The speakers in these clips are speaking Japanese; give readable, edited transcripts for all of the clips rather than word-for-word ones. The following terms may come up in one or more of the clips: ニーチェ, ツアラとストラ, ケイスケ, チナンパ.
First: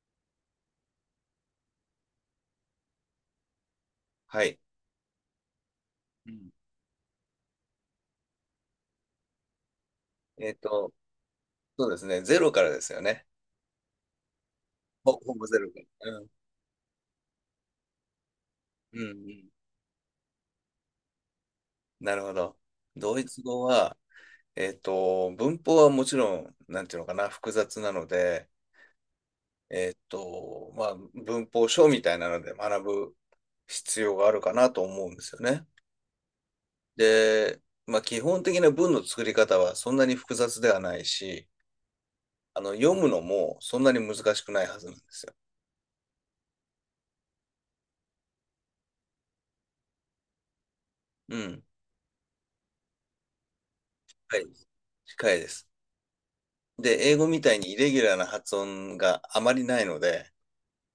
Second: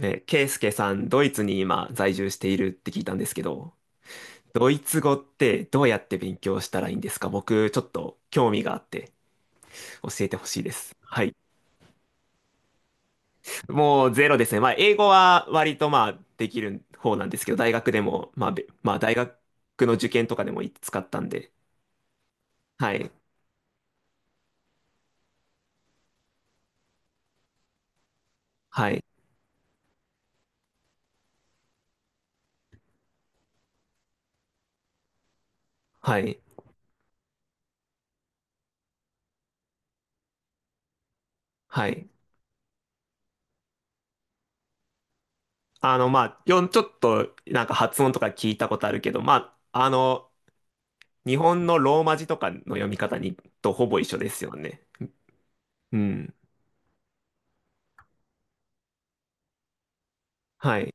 え、ケイスケさん、ドイツに今在住しているって聞いたんですけど、はい。ドイツ語ってどうやってう勉ん。強したらいいんですか？僕、ちょっと興味があって教えてほえっしいでと、す。はい。そうですね。ゼロからですよね。もうゼロですね。まあ、英語ほはぼゼロ割かとまあ、ら。うん。できる方なんですけど、大学でも、まあ、べまうあ、んう大学ん。の受験とかでも使ったんで、なるほど。はい。ドイツ語は、文法はもちろん、なんていうのかな、複雑なので、はい。まあ、文法書みたいなので学ぶ必要があるかなと思うんですよね。はい。で、まあ、基本的な文の作り方はそんなに複雑ではないし、はい。読むのもそんなに難しくないはずなんですよ。あの、まあ、ちょっとなんか発音とか聞いたことあるけど、まあ、あの、日うん。本のローマ字とかの読み方にとほぼ一緒ではすい。よね。近いです。うん。で、英語みたいにイレギュラーな発音があまりないので、はい。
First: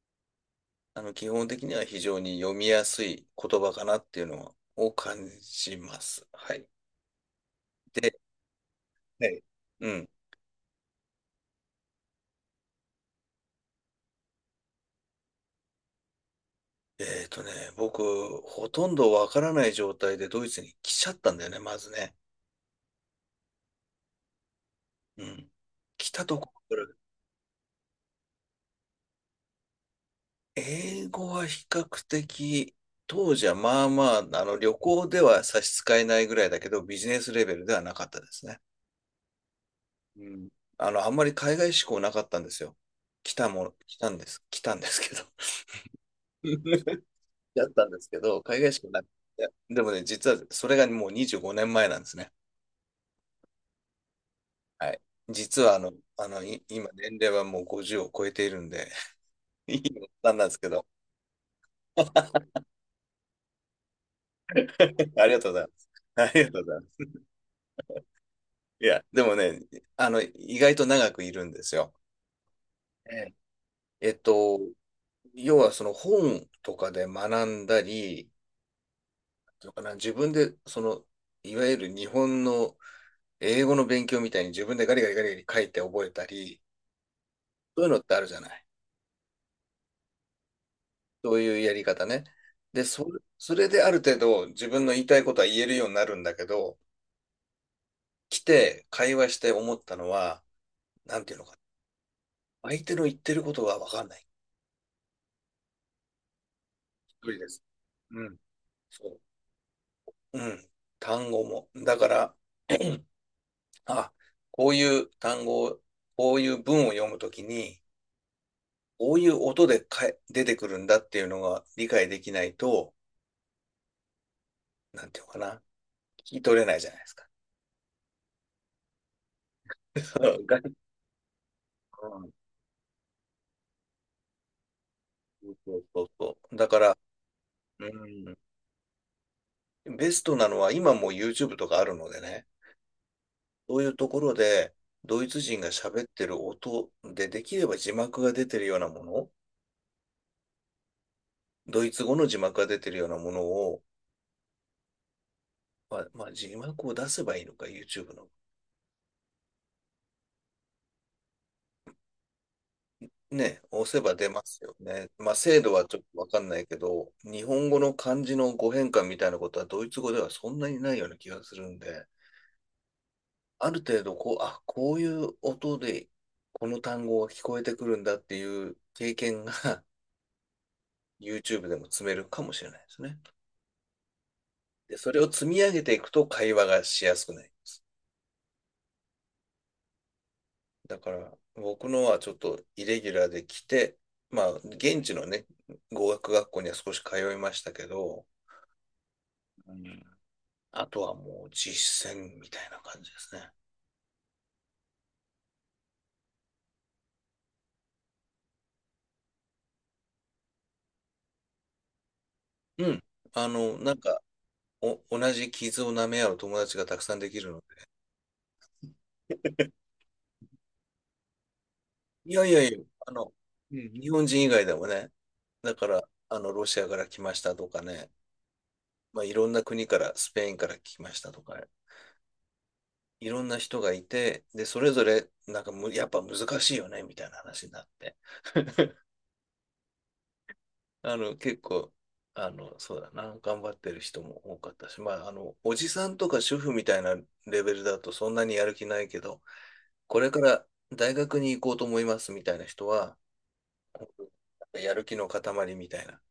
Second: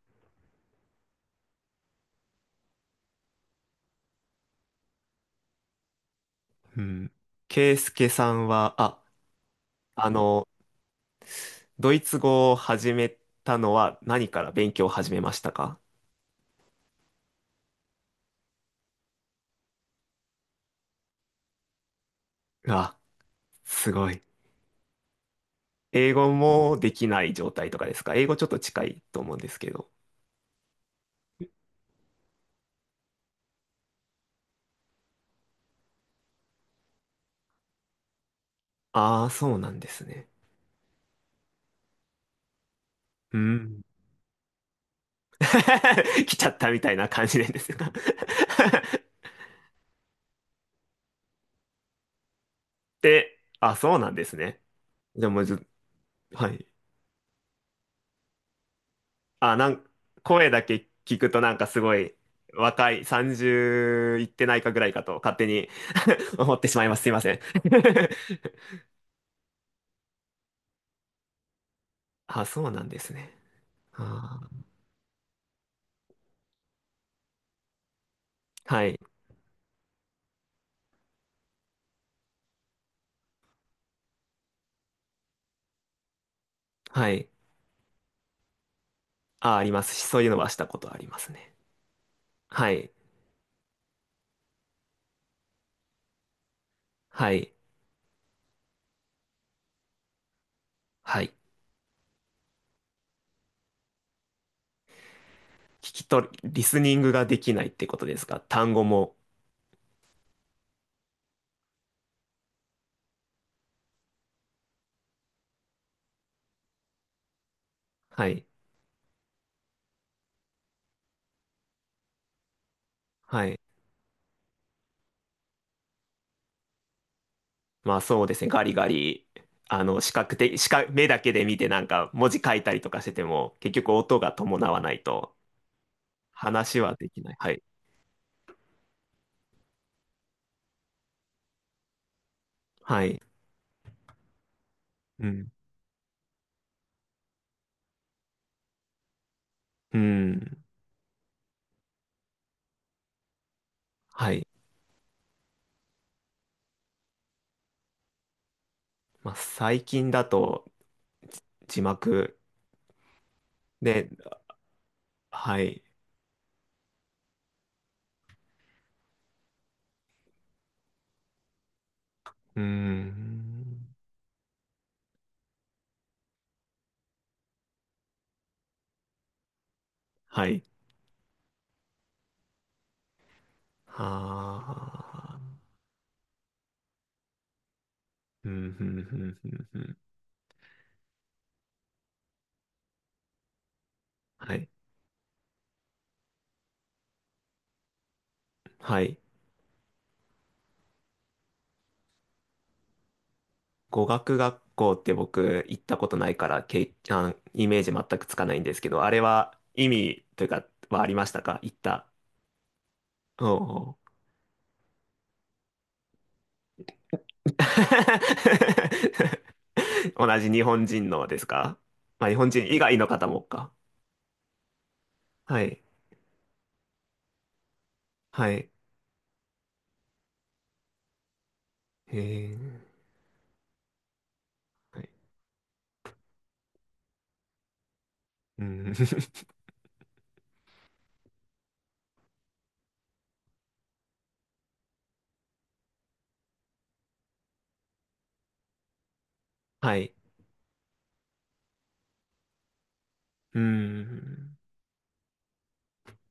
基本的には非常に読みやすい言葉かなっていうのを感じます。はい。うん。ケイスケで、さんは、はい、うん。あの、ドイツ語を始めたのは何から勉強を始めましたか？えっとね、僕、ほとんどわからない状態でドイツに来ちゃったんだよね、まずね。あ、すごい。うん。来英た語とこもろかでら、きない状態とかですか？英語ちょっと近いと思うんですけど。英語は比較的、当時はまあまあ、旅行では差し支えないぐらいだけど、ビジネスレベルではなかったですね。ああ、そうなんですうね。ん。あんまり海外志向なかったんですよ。来うたもの、ん。来たんです。来たんですけど。来ちゃったみたい な感じなんでだすったが ん ですけど、海外志向なくて。でもね、実はそれがもう25年前なんですね。で、あ、そうなんですね。はい。じゃあもう実ず、ははい。今年齢はもう50を超えているんで、あ、ないん、いおっさんなん声ですだけけど。聞くとなんかすごい 若い、30いってないかぐらいかとあり勝が手とうございに ます。あ りが思っとうてごしざいまいます。ますす。いません。いや、でもね、意外と長くいるんですよ。あ、そうなんですえね。ええっあと、ー、要はその本とかで学んだり、はい。のかな、自分で、いわゆる日本の英語の勉強みたいに自分でガリガリガリガリ書いて覚えたり、はい。そういうのってあるじゃない。あ、ありますし、そういうのはしたことありますそうね。いうやり方ね。はで、い。それである程度自分の言いたいことは言えるようになるんだけど、はい。来て会話して思ったのは、なはんてい。いうのかな、相手の言ってることが分かんない。聞き取り、リスニングがそでうできなす。いってことでうすん。か？単語も。そう。うん。単語も。だから、あ、こういう単語を、こういう文を読むときに、はい。こういう音で出てくるんだっていうのが理解できないと、はい。なんていうのかな、聞き取れないじゃないですか。まあそうですね。ガリガリ。あ の、視そ覚的、視う覚、目だけで見てなんか文字書いたりとかしてても、結局音が伴わないと、そうそうそう、だ話かはら、できない。はい。うん、ベストなのは今もう YouTube とかあるのでね、はい。そういうところでドうイツん。人が喋ってる音でできれば字幕が出てるようなもの、うん。ドイツ語の字幕が出てるようなものを、はい。まあ字幕を出せばいいのか、YouTube の。まあ、最近だと字幕ね、押せで、ば出ますよね。まあ、は精度い。はちょっとわかんないけど、日本語の漢字の語変換みたいなことはドイツ語ではそんなにないような気がするんで、うあるん。程度こう、あ、こういう音でこの単語が聞こえてくるんだっていう経験が はい。YouTube でも積めるかもしれないですね。はで、それを積あ。み上げていくと会話がしやすくなります。うん、うん、うん、うん。うんだから、僕のはちょっとイレギュラーで来て、まあ、はい。現地のね、語学学校には少し通いましたけど、はい。うん、あとはもう実践みたいな感じですね。語学学校って僕行ったことないから、イメージ全くつかないんですけど、あれは意味というか、はありましたか？行った。うん。おなんう か、同じ傷を舐め合う友達がたくさんできるの で。同じ日本人のですか？まあ、い日や本いや人い以や、外のあ方の、もか。うん、日本人以外でもね、はだい。から、ロシアから来ましたとかね、はい。まあ、いろんな国から、スペインから来ましたとか、えー、いろんな人がいて、で、それはぞい。れ、なんかやっぱ難しいよね、みたいな話になって。うん。結構、そうだな、頑張ってる人も多かったし、まあ、おじさんとか主婦みたいなレベルだとそんなにやる気ないけど、はい。これから大学に行こうと思いますみたいな人は、う本ん。当にやる気の塊みたいな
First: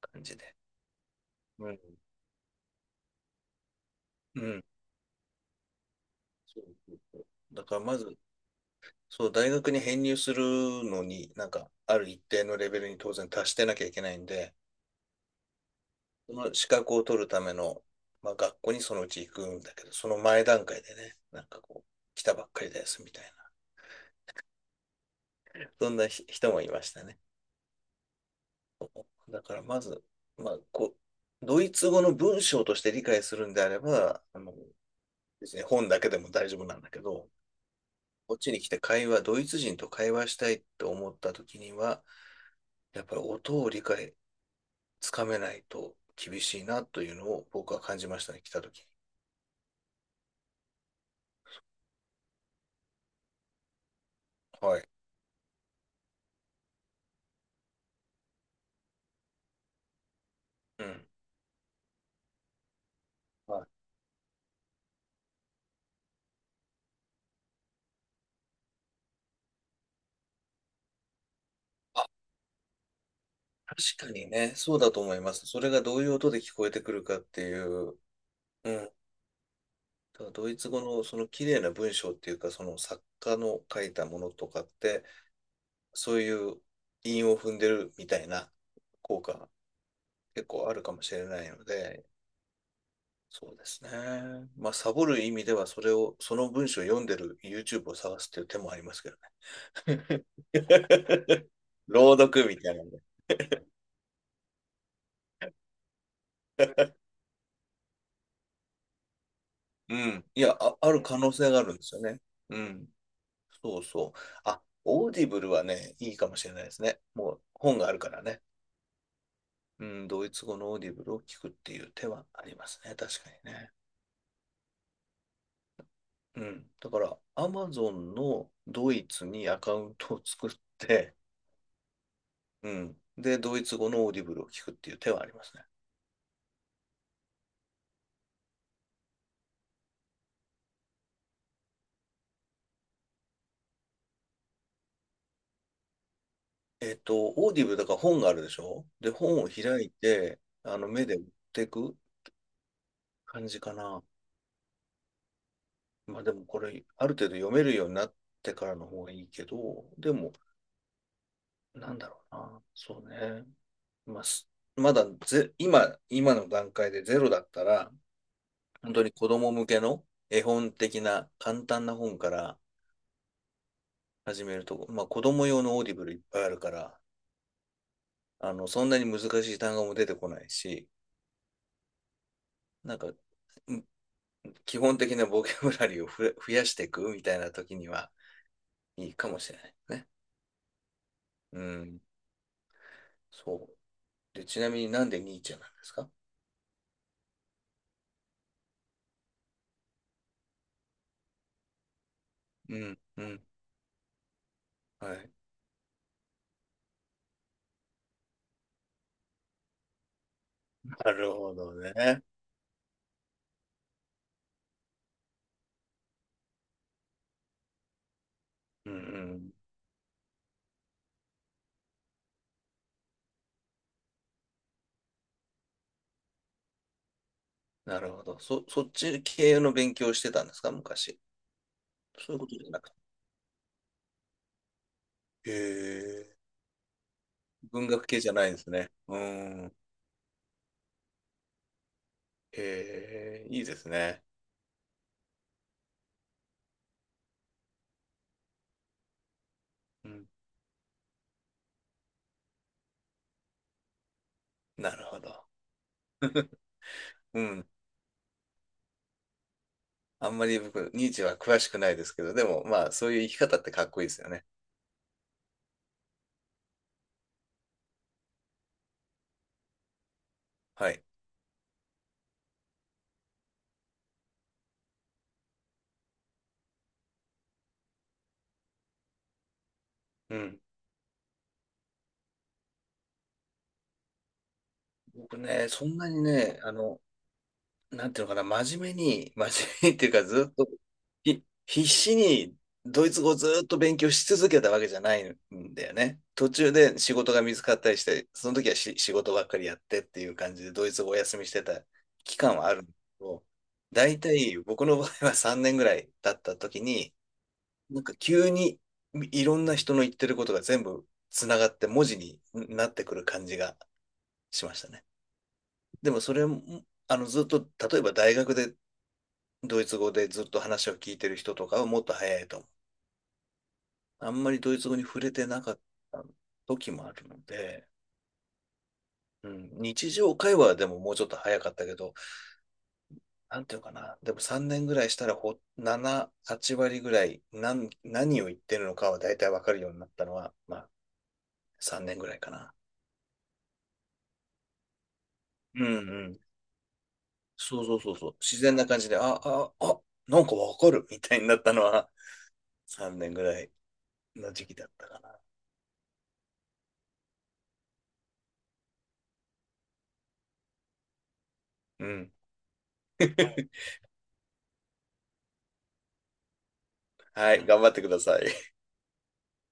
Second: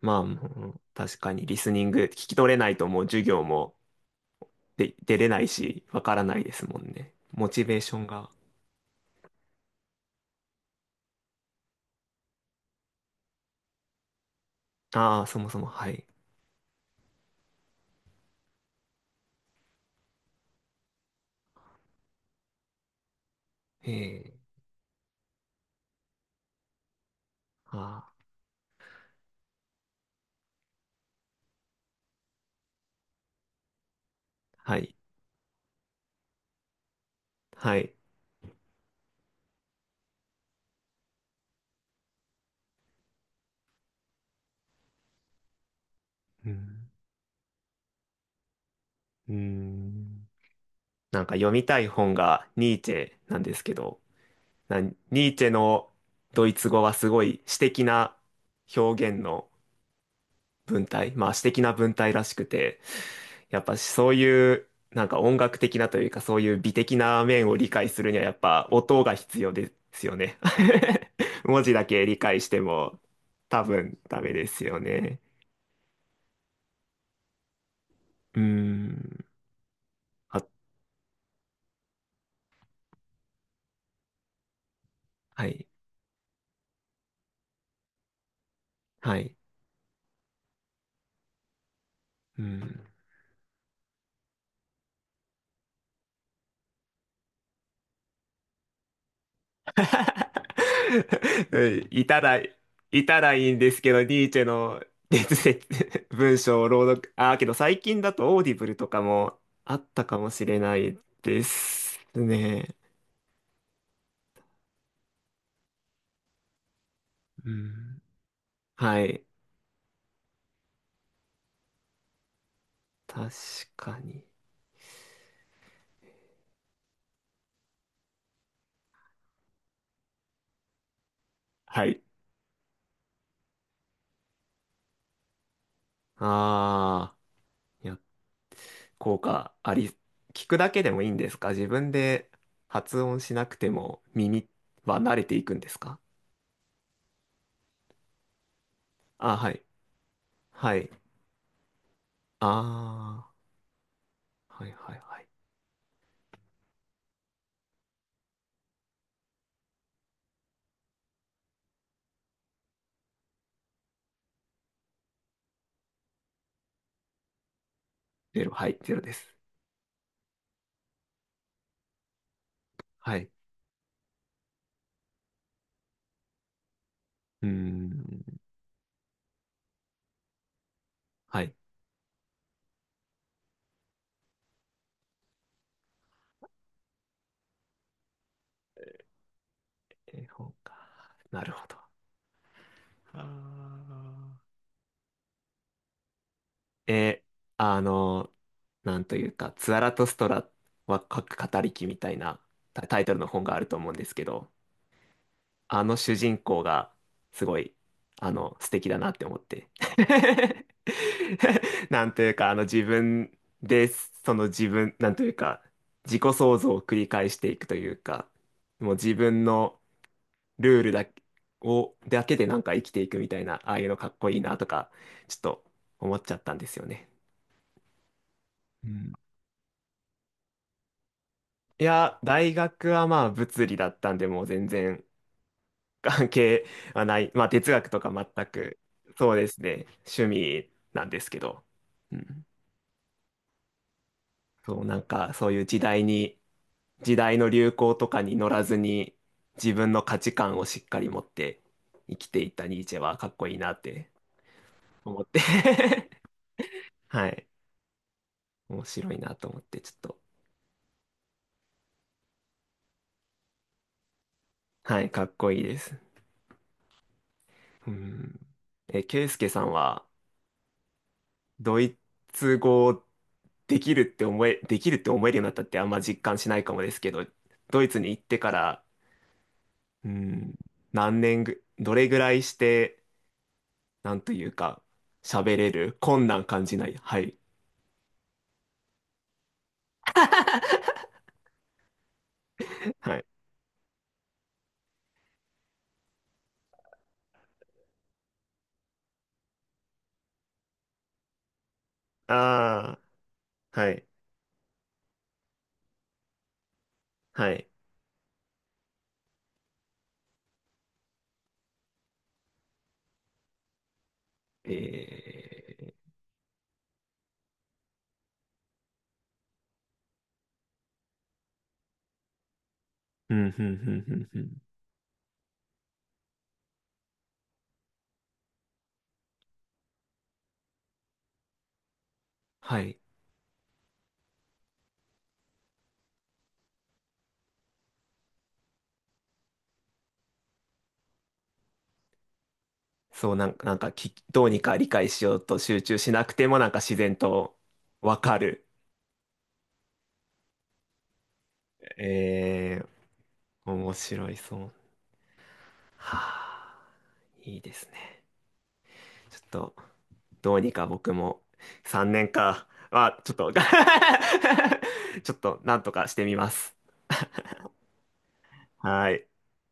まあ、感もじで。う確かにリうスん。ニング聞き取れないともう授業もうん。で出れないし、わからないでそうすもんそうね。そう、モチだかベーらショまンず、が。そう、大学に編入するのに、なんか、ある一定のレベルに当然達してなきゃいけないんで、ああ、そもそも、はい。その資格を取るための、まあ、学校にそのうち行くんだけど、その前段階でね、なんかこう、来たばっかりですみたいええ、な、そんな人もいましたね。ああ、だからまず、まあ、こう、ドイツ語の文章として理解するんであれば、はい。本だけでも大丈夫なんだけど、はい。こっちに来てドイツ人と会話したいって思った時には、やっぱり音を理解、つかめないと厳うしいなん。というのを僕は感じましたね、来た時に。うん。なんか読みたい本がニーチェなんですけど、はい。ニーチェのドイツ語はすごい詩的な表現のう文ん。体、まあ詩的な文体らしくて、はやい。っあ、ぱそういうなんか音楽的なというかそういう美的な面を理解するにはやっぱ音が必要ですよね。文字だけ理解しても多確分かダにメでね、すそうよだと思ね。います。それがどういう音で聞こえてくるかっていう、うーうん。ん。ただあ、ドイツ語のその綺麗な文章っていうか、その作家の書いたものとかって、はい。そういう韻を踏んでるみたいなは効果い。が結構あるかもしれないので、うん。そうですね。まあ、サボる意味では、その文章を読んでる YouTube を探すっていう手もありますけどね。うんい朗たら、読みたいなね。いたらいいんですけど、ニーチェの哲説、文章を朗読、ああ、けど最近だとオーディブルとかもあっうたかん。もいしや、れなあいる可能で性があるんですすよね。うね。ん。そうそう。あ、オーディブルはね、いいかもしれないですね。もうう本があるん。からね。はい。うん、ドイツ語のオーディブルを聞くっていう手はありますね。確か確にね。かに。うん。だから、アマゾンのドイツにアカウントを作って、はい。うん。で、ドイツ語のオーディブルを聞くっていう手はありますね。ああ、いや、効果あり、聞くだけでもいいんですか？自分で発音しなくても耳は慣れていくんですか？オーディブルだから本があるでしょ。で、あ、本をはい。開いて、はい。目で追っていくあ感じかな。あ、はいはいはい。まあでもこれ、ある程度読めるようになってからの方がいいけど、でも、なんだろうな。そうね。まあ、すまだぜ、今、今、の段階でゼロだったら、ゼロ、はい、本ゼロ当でに子す。供向けの絵本的な簡単な本からはい。始めると、まあ子供用のオーディブルいっぱいあるから、うーん、そんなに難しい単語も出てこないし、はい。なんか、ん基本的なボキャブラリーを増やしていくみたいな時にはいいかもしれないね。絵本か。なるうほど。ん、あそう。で、ちなみになんでニーチェなんですか？ーあの、なんというか、ツアラとストラは書く語り木みたいなうタん、タイトルうの本ん。があると思うんですけど、はい。あの主人公がすごい、あの、素敵だなって思って。なるほど なんとね。いうか、あの自分で、その自分、なんというか、自己創造を繰り返していくというか、うもん、うう自分ん。のルールだけ、を、だけでなんか生きていくみたいな、ああいうのかっこいいなとか、ちょっと思っちゃったんですよね。なるほど。そうっん。ち系の勉強をしてたんですか、昔？いや、そういうこ大とじゃな学くて。はまあ物理だったんで、もう全然へ関え。係はない。まあ哲文学と学か系じゃ全ないんですく、ね。うそうですん。ね、趣味なんですけど。うん。へえ、いいですね。そう、なんかそういう時代に、時代の流行とかに乗らずに、自分のう価ん。値観をしっかり持って生きていったニーチェはかっこいいなってなるほ思って ど。はうい。ん。面白いなと思って、ちょっと、あんまり僕、ニーチェは詳しくないですけど、でもまあ、そういう生き方ってかっこいいですよね。はい、かっこいいです。うん。え、ケイスケさんは、はい。ドイツ語できるって思えるようになったってあんま実感しないかもですけど、ドイツに行ってから、ううん、ん。何年ぐ、どれぐらいして、なんというか、僕喋ね、れそる、んなに困難ね、感じない。はい。なんていうのかな、真面目に、真面目に っていうか、ずっと、必死にドイはツい。語をずっと勉強し続けたわけじゃないんだよね。途中で仕事が見つかったりして、その時は仕事ばっかりやってっていう感じで、ドイツ語をお休みしてた期間はあるんだあけど、あ、はい。大体僕の場合は3年ぐらい経った時に、はい。なんか急にいろんな人の言ってることが全部つながって文字になってくる感じがしましたね。えでもそれも、ずっと例えば大学でドイツ語でずっと話を聞いてる人とかはもっと早いと思う。ー、うん、うん、うん、あうん、うんまん。りドイツ語に触れてなかった時もあるので、うん、日常会話でももうちょっと早かったけど、はい。なんていうかな、でも3年ぐらいしたら7、8割ぐらい何を言ってるのかは大体わかるようになったのは、まあ3年ぐらいかな。そう、なんか、なんかき、どうにか理解しようと集う中んしなうくん。ても、なんか自然とそうそうそうわそかう。自る。然な感じで、あ、なんかわかるみたいになったのはえ3年ぐらー、い面白いのそ時う。期だったかな。はあ、いいですね。ちょっと、どうにか僕もう3年ん。か。あ、ちょっと、ちょっと、なんとかしてみます。はい、頑張ってください。はい。